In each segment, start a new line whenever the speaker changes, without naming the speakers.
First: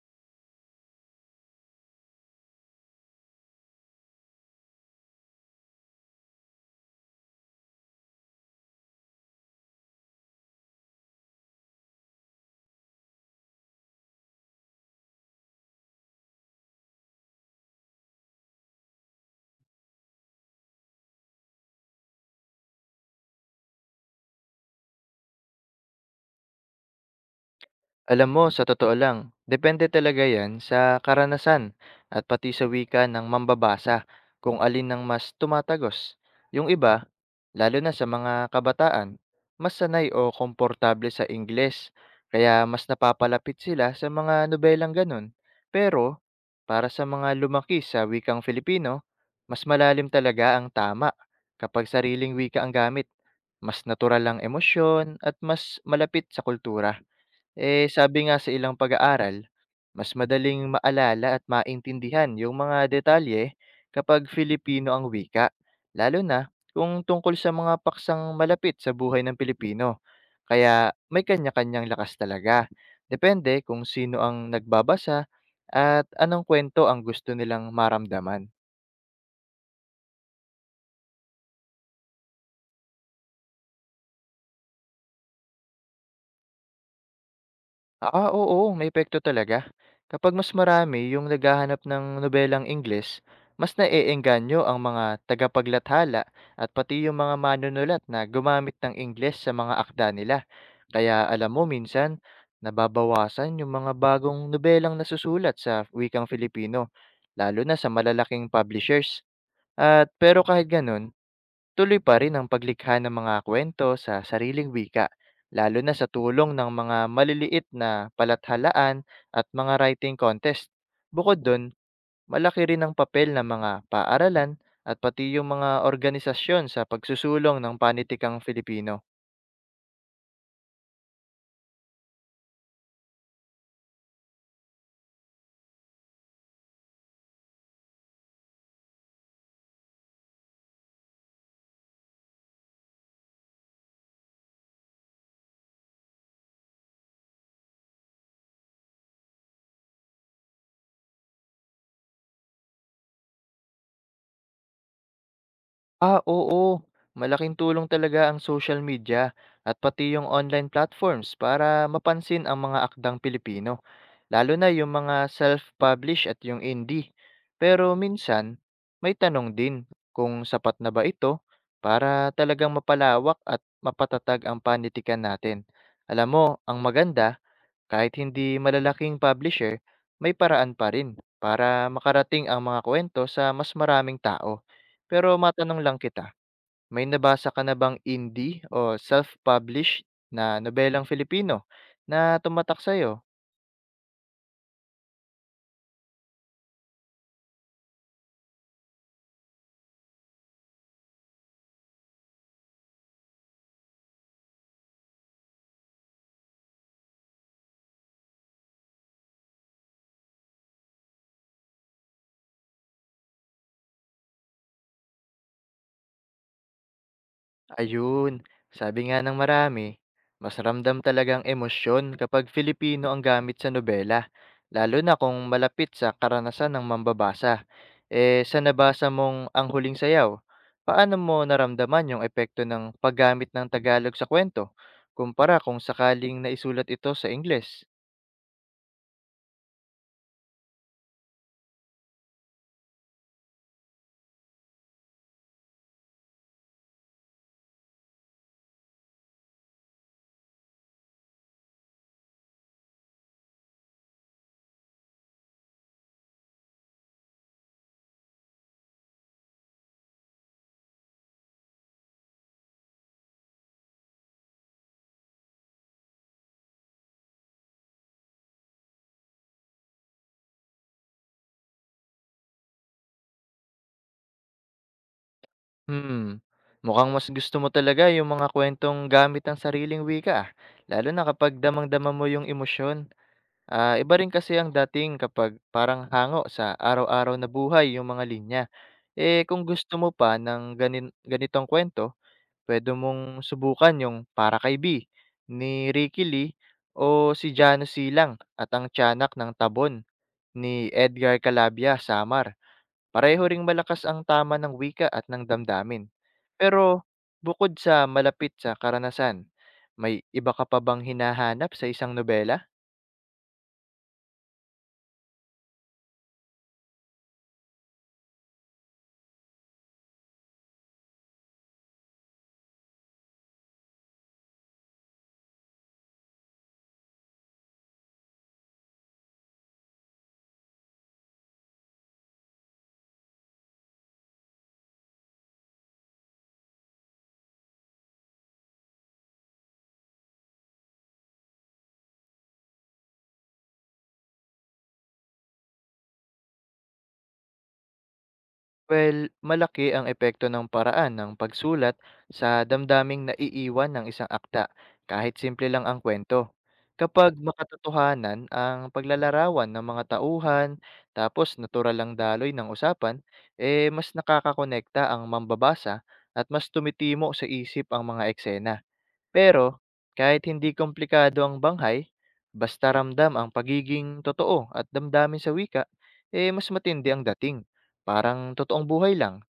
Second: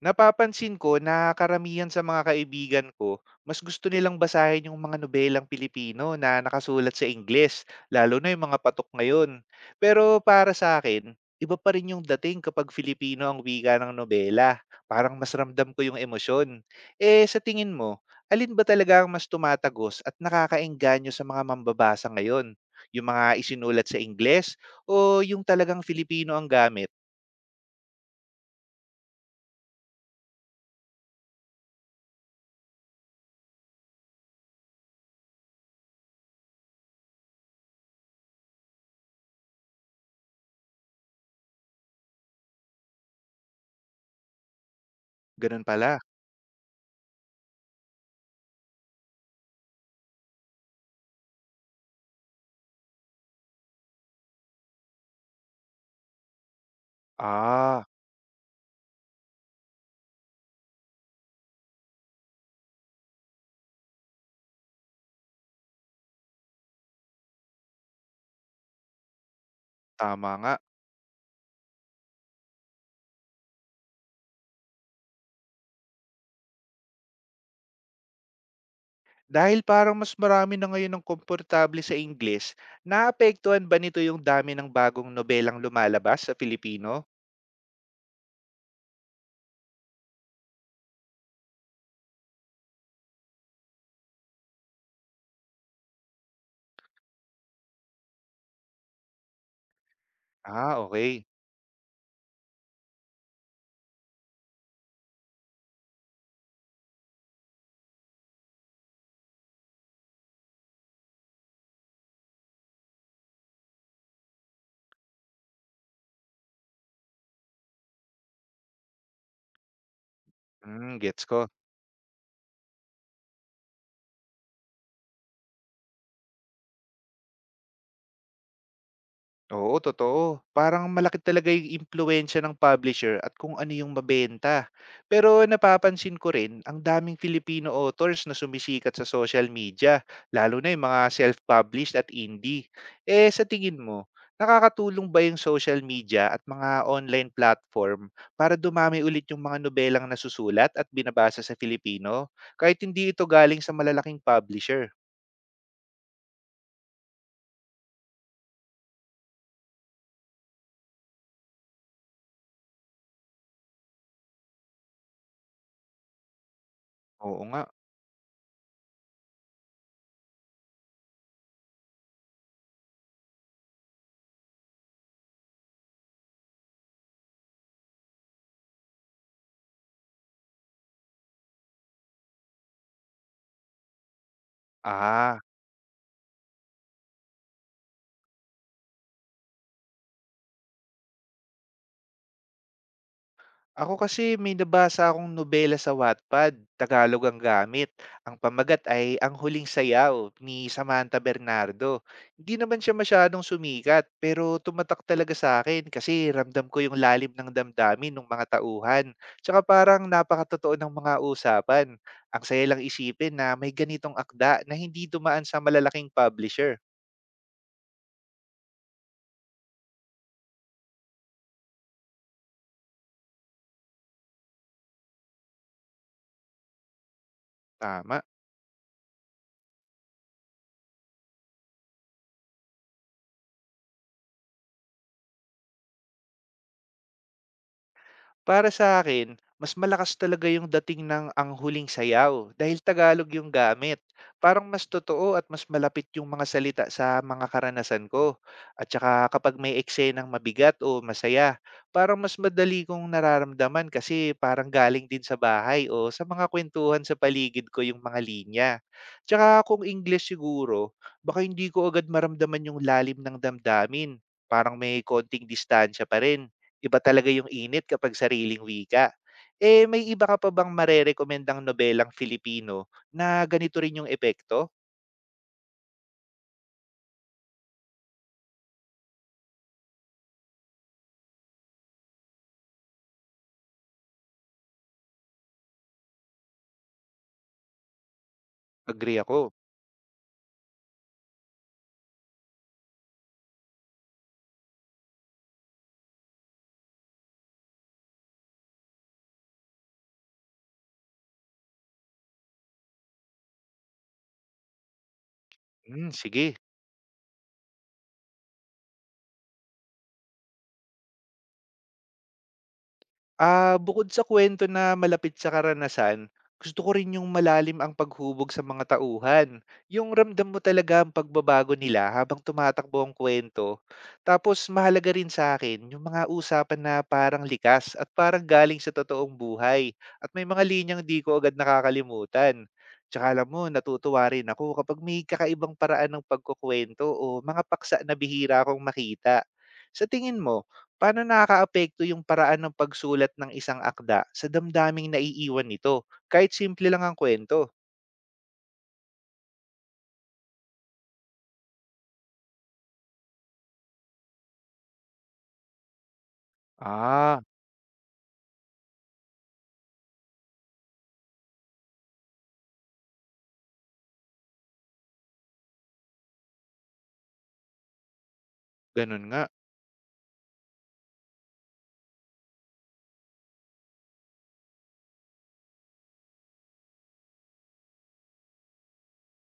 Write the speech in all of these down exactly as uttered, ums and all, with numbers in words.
Napapansin ko na karamihan sa mga kaibigan ko, mas gusto nilang basahin yung mga nobelang Pilipino na nakasulat sa Ingles, lalo na yung mga patok ngayon. Pero para sa akin, iba pa rin yung dating kapag Filipino ang wika ng nobela. Parang mas ramdam ko yung emosyon. Eh sa tingin mo, alin ba talaga ang mas tumatagos at nakakaengganyo sa mga mambabasa ngayon? Yung mga isinulat sa Ingles o yung talagang Filipino ang gamit?
Alam mo, sa totoo lang, depende talaga yan sa karanasan at pati sa wika ng mambabasa kung alin ang mas tumatagos. Yung iba, lalo na sa mga kabataan, mas sanay o komportable sa Ingles, kaya mas napapalapit sila sa mga nobelang ganun.
Ganun pala.
Pero, para sa mga lumaki sa wikang Filipino, mas malalim talaga ang tama kapag sariling wika ang gamit. Mas natural ang emosyon at mas malapit sa kultura.
Ah,
Eh, sabi nga sa ilang pag-aaral, mas madaling maalala at maintindihan yung mga detalye kapag Filipino ang wika, lalo na kung tungkol sa mga paksang malapit sa buhay ng Pilipino.
tama nga.
Kaya may kanya-kanyang lakas talaga. Depende kung sino ang nagbabasa at anong kwento ang gusto nilang maramdaman.
Dahil parang mas marami na ngayon ng komportable sa Ingles, naapektuhan ba nito yung dami ng bagong nobelang lumalabas sa Filipino?
Ah, oo, may epekto talaga. Kapag mas marami yung naghahanap ng nobelang Ingles, mas naeengganyo ang mga tagapaglathala at pati yung mga manunulat na gumamit ng Ingles sa mga akda nila.
Ah, okay.
Kaya alam mo minsan, nababawasan yung mga bagong nobelang nasusulat sa wikang Filipino, lalo na sa malalaking publishers. At pero kahit ganun, tuloy pa rin ang paglikha ng mga kwento sa sariling wika, lalo na sa tulong ng mga maliliit na palathalaan at mga writing contest.
Hmm, gets
Bukod
ko.
dun, malaki rin ang papel ng mga paaralan at pati yung mga organisasyon sa pagsusulong ng panitikang Filipino.
Oo, totoo. Parang malaki talaga yung impluwensya ng publisher at kung ano yung mabenta. Pero napapansin ko rin, ang daming Filipino authors na sumisikat sa social media, lalo na yung mga self-published at indie. Eh, sa tingin mo, nakakatulong ba yung social media at mga online platform para dumami ulit yung mga nobelang nasusulat at binabasa sa Filipino, kahit hindi ito galing sa malalaking publisher?
Ah, oo. Malaking tulong talaga ang social media at pati yung online platforms para mapansin ang mga akdang Pilipino, lalo na yung mga self-publish at yung indie.
Oo nga.
Pero minsan, may tanong din kung sapat na ba ito para talagang mapalawak at mapatatag ang panitikan natin. Alam mo, ang maganda, kahit hindi malalaking publisher, may paraan pa rin para makarating ang mga kwento sa mas maraming tao. Pero
Ah,
matanong lang kita, may nabasa ka na bang indie o self-publish na nobelang Filipino na tumatak sa'yo?
ako kasi may nabasa akong nobela sa Wattpad, Tagalog ang gamit. Ang pamagat ay Ang Huling Sayaw ni Samantha Bernardo. Hindi naman siya masyadong sumikat, pero tumatak talaga sa akin kasi ramdam ko yung lalim ng damdamin ng mga tauhan. Tsaka parang napakatotoo ng mga usapan. Ang saya lang isipin na may ganitong akda na hindi dumaan sa malalaking publisher.
Ayun, sabi nga ng marami, mas ramdam talagang emosyon kapag Filipino ang gamit sa nobela, lalo na kung malapit sa karanasan ng mambabasa.
Tama.
Eh, sa nabasa mong Ang Huling Sayaw, paano mo naramdaman yung epekto ng paggamit ng Tagalog sa kwento, kumpara kung sakaling naisulat ito sa Ingles?
Para sa akin mas malakas talaga yung dating ng Ang Huling Sayaw dahil Tagalog yung gamit. Parang mas totoo at mas malapit yung mga salita sa mga karanasan ko. At saka kapag may eksenang mabigat o masaya, parang mas madali kong nararamdaman kasi parang galing din sa bahay o sa mga kwentuhan sa paligid ko yung mga linya. Tsaka kung English siguro, baka hindi ko agad maramdaman yung lalim ng damdamin, parang may konting distansya pa rin. Iba talaga yung init kapag sariling wika. Eh, may iba ka pa bang marerekomendang nobelang Filipino na ganito rin yung epekto?
Hmm, mukhang mas gusto mo talaga yung mga kwentong gamit ang sariling wika, ah, lalo na kapag damang-dama mo yung emosyon. Ah, iba rin kasi ang dating kapag parang hango sa araw-araw na buhay yung mga linya.
Agree
Eh,
ako.
kung gusto mo pa ng ganin ganitong kwento, pwede mong subukan yung Para Kay B ni Ricky Lee o si Jano Silang at ang Tiyanak ng Tabon ni Edgar Calabia Samar. Pareho ring malakas ang tama ng wika at ng
Hmm,
damdamin.
sige.
Pero bukod sa malapit sa karanasan, may iba ka pa bang hinahanap sa isang nobela?
Ah, bukod sa kwento na malapit sa karanasan, gusto ko rin yung malalim ang paghubog sa mga tauhan. Yung ramdam mo talaga ang pagbabago nila habang tumatakbo ang kwento. Tapos mahalaga rin sa akin yung mga usapan na parang likas at parang galing sa totoong buhay. At may mga linyang di ko agad nakakalimutan. Tsaka alam mo, natutuwa rin ako kapag may kakaibang paraan ng pagkukwento o mga paksa na bihira akong makita. Sa tingin mo, paano nakakaapekto yung paraan ng pagsulat ng isang akda sa damdaming naiiwan nito, kahit simple lang ang kwento?
Well, malaki ang epekto ng paraan ng pagsulat sa damdaming naiiwan ng isang akda, kahit simple lang ang kwento. Kapag
Ah,
makatotohanan ang paglalarawan ng mga tauhan, tapos natural ang daloy ng usapan, eh mas nakakakonekta ang mambabasa at mas tumitimo sa isip ang mga eksena.
ganun nga.
Pero, kahit hindi komplikado ang banghay, basta ramdam ang pagiging totoo at damdamin sa wika, eh mas matindi ang dating. Parang totoong buhay lang.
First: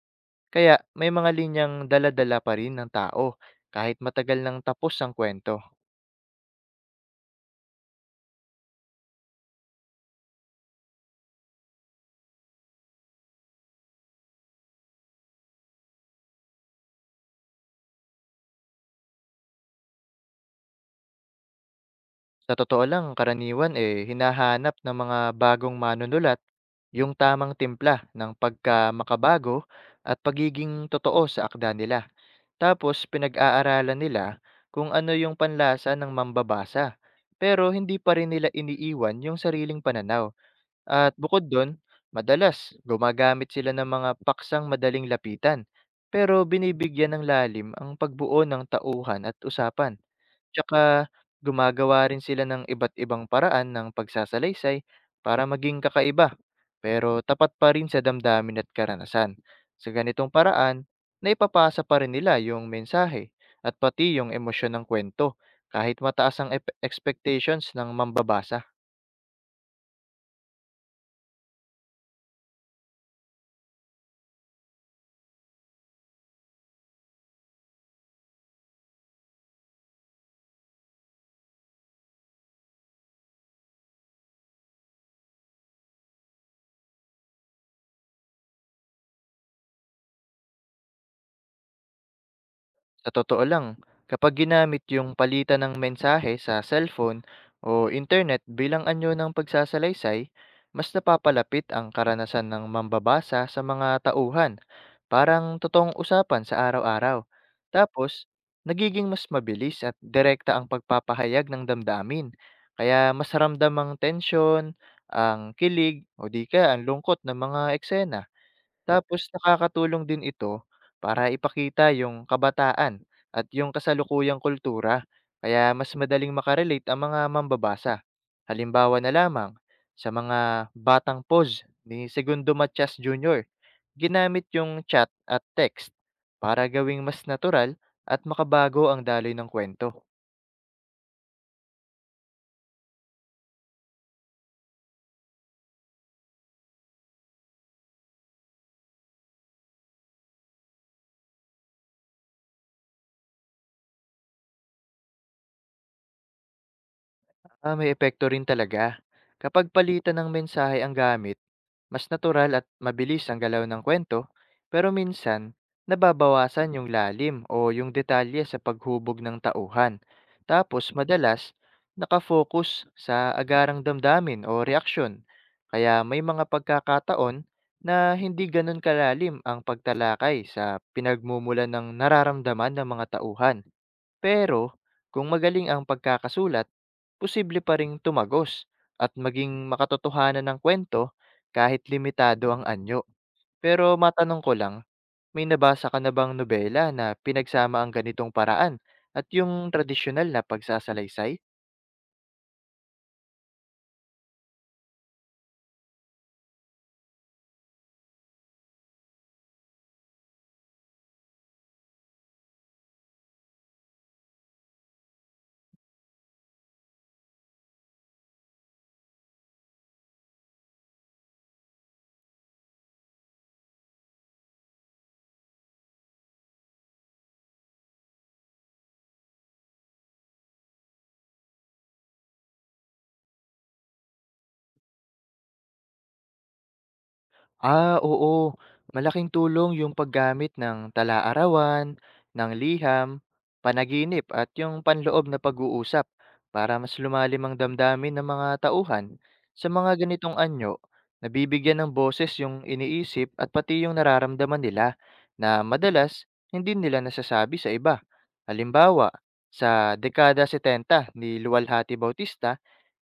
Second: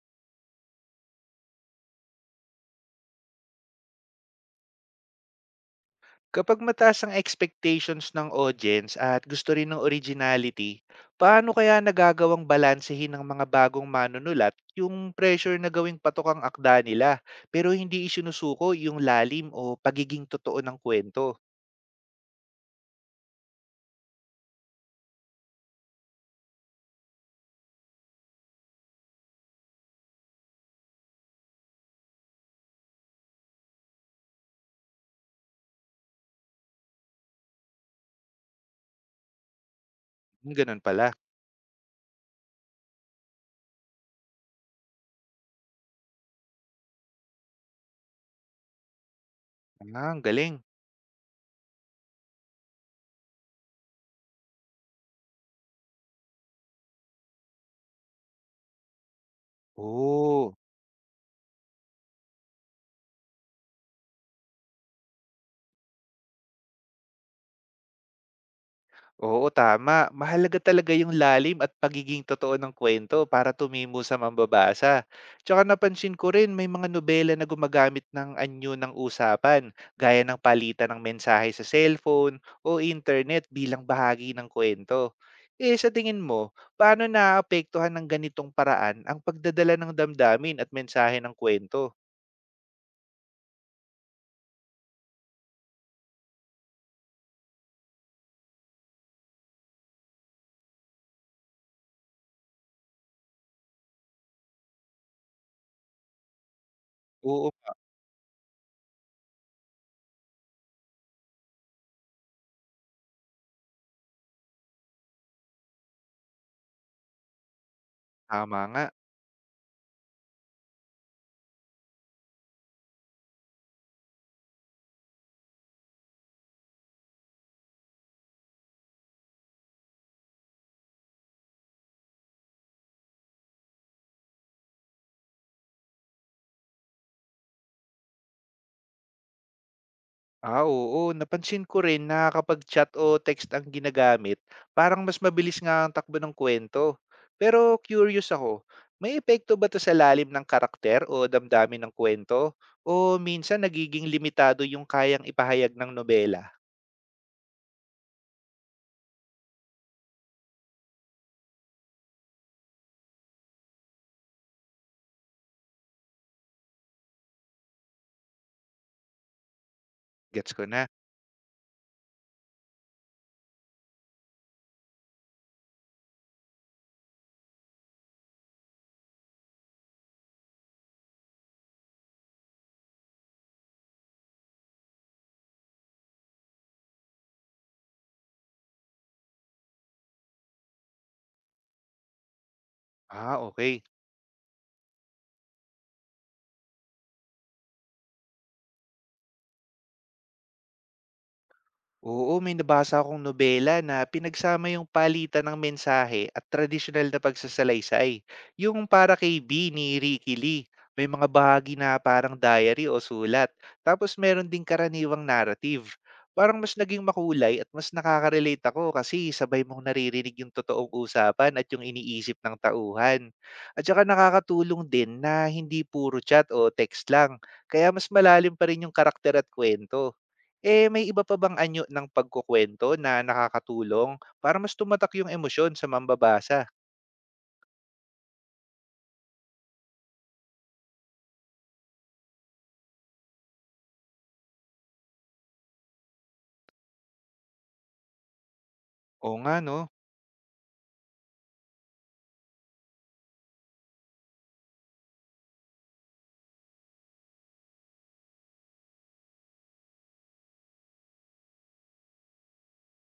Kaya may mga linyang dala-dala pa rin ng tao kahit matagal nang tapos ang kwento.
Kapag mataas ang expectations ng audience at gusto rin ng originality, paano kaya nagagawang balansehin ng mga bagong manunulat yung pressure na gawing patok ang akda nila pero hindi isinusuko yung lalim o pagiging totoo ng kwento?
Sa totoo lang, karaniwan eh hinahanap ng mga bagong manunulat yung tamang timpla ng pagka makabago at pagiging totoo sa akda nila. Tapos pinag-aaralan nila kung ano yung panlasa ng mambabasa. Pero hindi pa rin nila iniiwan yung sariling pananaw.
Hmm, Ganun
At
pala.
bukod doon, madalas gumagamit sila ng mga paksang madaling lapitan. Pero binibigyan ng lalim ang pagbuo ng tauhan at usapan.
Ah, ang galing.
Tsaka gumagawa rin sila ng iba't ibang paraan ng pagsasalaysay para maging kakaiba, pero tapat pa rin sa damdamin at karanasan. Sa ganitong
Oo.
paraan, naipapasa pa rin nila yung mensahe at pati yung emosyon ng kwento kahit mataas ang ep- expectations ng mambabasa.
Oo, tama. Mahalaga talaga yung lalim at pagiging totoo ng kwento para tumimo sa mambabasa. Tsaka napansin ko rin may mga nobela na gumagamit ng anyo ng usapan, gaya ng palitan ng mensahe sa cellphone o internet bilang bahagi ng kwento. Eh sa tingin mo, paano naaapektuhan ng ganitong paraan ang pagdadala ng damdamin at mensahe ng kwento?
Sa totoo lang, kapag ginamit yung palitan ng mensahe sa cellphone o internet bilang anyo ng pagsasalaysay, mas napapalapit ang karanasan ng mambabasa sa mga tauhan, parang totoong usapan sa araw-araw.
Oo,
Tapos, nagiging mas mabilis at direkta ang pagpapahayag ng damdamin, kaya mas ramdam ang tensyon, ang kilig, o di kaya ang lungkot ng mga eksena.
tama nga.
Tapos nakakatulong din ito para ipakita yung kabataan at yung kasalukuyang kultura kaya mas madaling makarelate ang mga mambabasa. Halimbawa na lamang, sa mga Batang Pose ni Segundo Matias Junior, ginamit yung chat at text para gawing mas natural at makabago ang daloy ng kwento.
Ah, oo. Napansin ko rin na kapag chat o text ang ginagamit, parang mas mabilis nga ang takbo ng kwento. Pero curious ako, may epekto ba to sa lalim ng karakter o damdamin ng kwento? O minsan nagiging limitado yung kayang ipahayag ng nobela?
Ah, may epekto rin talaga. Kapag palitan ng mensahe ang gamit, mas natural at mabilis ang galaw ng kwento, pero minsan, nababawasan yung lalim o yung detalye sa paghubog ng tauhan.
Gets ko na.
Tapos, madalas, nakafocus sa agarang damdamin o reaksyon. Kaya may mga pagkakataon na hindi ganun kalalim ang pagtalakay sa pinagmumulan ng nararamdaman ng mga tauhan. Pero kung magaling ang pagkakasulat, posible pa ring tumagos at maging makatotohanan ng kwento kahit limitado ang anyo.
Ah, okay.
Pero matanong ko lang, may nabasa ka na bang nobela na pinagsama ang ganitong paraan at yung tradisyonal na pagsasalaysay?
Oo, may nabasa akong nobela na pinagsama yung palitan ng mensahe at tradisyonal na pagsasalaysay. Yung para kay B ni Ricky Lee, may mga bahagi na parang diary o sulat. Tapos meron ding karaniwang narrative. Parang mas naging makulay at mas nakaka-relate ako kasi sabay mong naririnig yung totoong usapan at yung iniisip ng tauhan. At saka nakakatulong din na hindi puro chat o text lang, kaya mas malalim pa rin yung karakter at kwento. Eh, may iba pa bang anyo ng pagkukuwento na nakakatulong para mas tumatak yung emosyon sa mambabasa?
Ah, oo. Malaking tulong yung paggamit ng tala-arawan, ng liham, panaginip at yung panloob na pag-uusap para mas lumalim ang damdamin ng mga tauhan.
Oo nga
Sa
'no.
mga ganitong anyo, nabibigyan ng boses yung iniisip at pati yung nararamdaman nila na madalas hindi nila nasasabi sa iba. Halimbawa, sa dekada setenta ni Luwalhati Bautista,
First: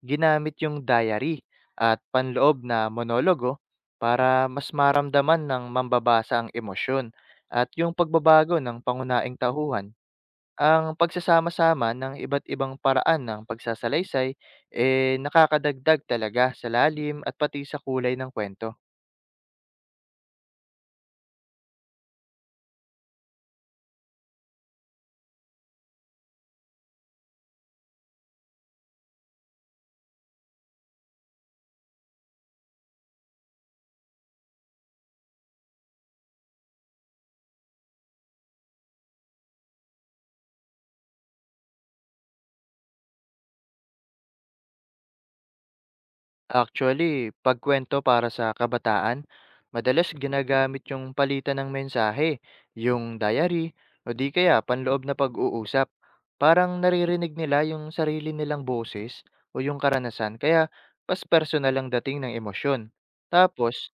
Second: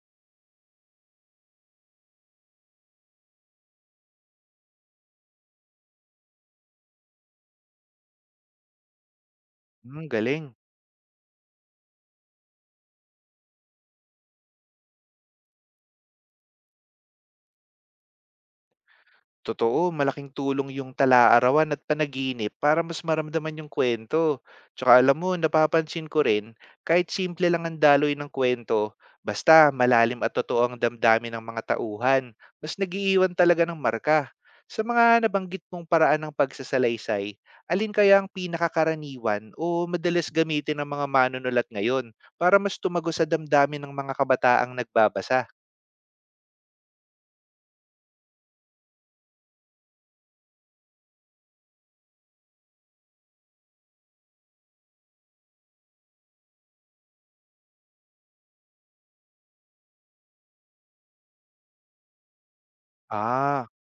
ginamit yung diary at panloob na monologo para mas maramdaman ng mambabasa ang emosyon at yung pagbabago ng pangunaing tauhan.
Hmm, galing.
Ang pagsasama-sama ng iba't ibang paraan ng pagsasalaysay eh nakakadagdag talaga sa lalim at pati sa kulay ng kwento.
Totoo, malaking tulong yung tala-arawan at panaginip para mas maramdaman yung kwento. Tsaka alam mo, napapansin ko rin, kahit simple lang ang daloy ng kwento, basta malalim at totoo ang damdamin ng mga tauhan, mas nagiiwan talaga ng marka. Sa mga nabanggit mong paraan ng pagsasalaysay, alin kaya ang pinakakaraniwan o madalas gamitin ng mga manunulat ngayon para mas tumago sa damdamin ng mga kabataang nagbabasa?
Actually, pagkwento para sa kabataan, madalas ginagamit yung palitan ng mensahe, yung diary, o di kaya panloob na pag-uusap. Parang naririnig nila yung sarili nilang boses o yung karanasan, kaya mas personal ang dating ng emosyon.
Ah,
Tapos,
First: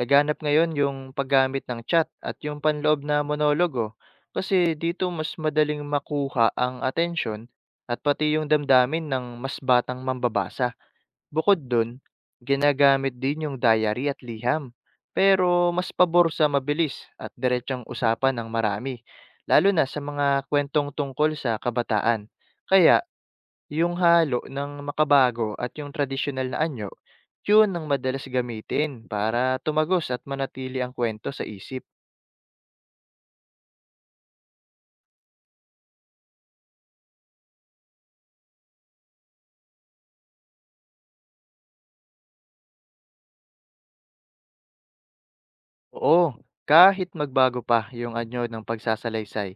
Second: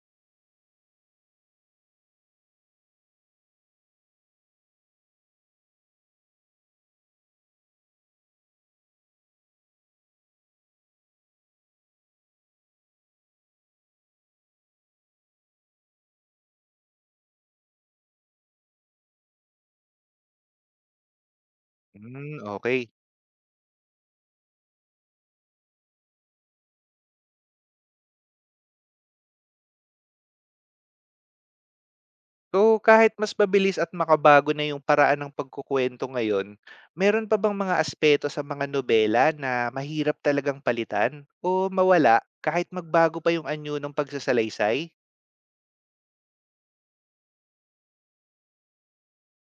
laganap ngayon yung paggamit ng chat at yung panloob na monologo kasi dito mas madaling makuha ang atensyon at pati yung damdamin ng mas batang mambabasa. Bukod dun, ginagamit din yung diary at liham. Pero mas pabor sa mabilis at diretsang usapan ng marami, lalo na sa mga kwentong tungkol sa kabataan.
mm, okay.
Kaya, yung halo ng makabago at yung tradisyonal na anyo, yun ang madalas gamitin para tumagos at manatili ang kwento sa isip.
So, kahit mas mabilis at makabago na yung paraan ng pagkukuwento ngayon, meron pa bang mga aspeto sa mga nobela na mahirap talagang palitan o mawala kahit magbago pa yung anyo ng pagsasalaysay?
Oo, kahit magbago pa yung anyo ng pagsasalaysay,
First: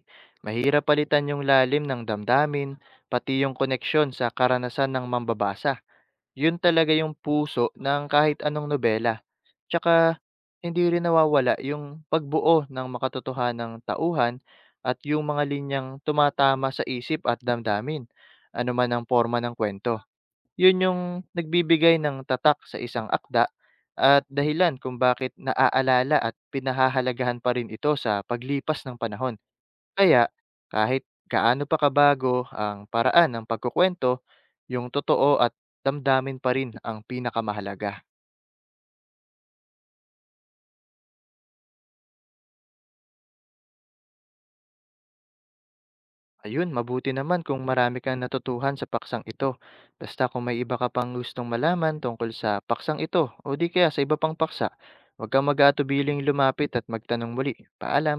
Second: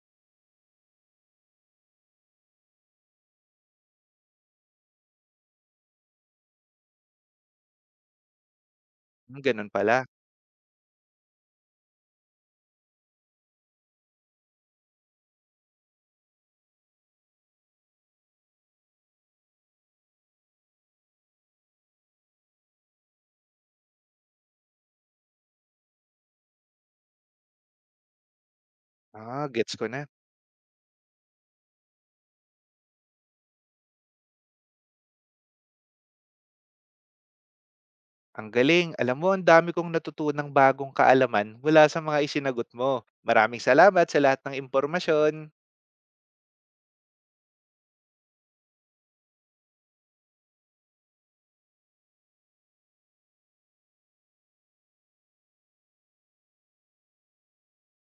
mahirap palitan yung lalim ng damdamin, pati yung koneksyon sa karanasan ng mambabasa. Yun talaga yung puso ng kahit anong nobela,
Hmm, Ganun
tsaka
pala.
hindi rin nawawala yung pagbuo ng makatotohanang tauhan at yung mga linyang tumatama sa isip at damdamin, ano man ang forma ng kwento. Yun yung nagbibigay ng tatak sa isang akda at dahilan kung bakit naaalala at pinahahalagahan pa rin ito sa paglipas ng panahon.
Ah, gets ko na.
Kaya, kahit gaano pa kabago ang paraan ng pagkukuwento, yung totoo at damdamin pa rin ang pinakamahalaga.
Ang galing. Alam mo, ang dami kong natutunang bagong kaalaman mula sa mga isinagot mo. Maraming salamat sa lahat ng impormasyon.
Ayun, mabuti naman kung marami kang natutuhan sa paksang ito. Basta kung may iba ka pang gustong malaman tungkol sa paksang ito o di kaya sa iba pang paksa, huwag kang mag-aatubiling lumapit at magtanong muli. Paalam!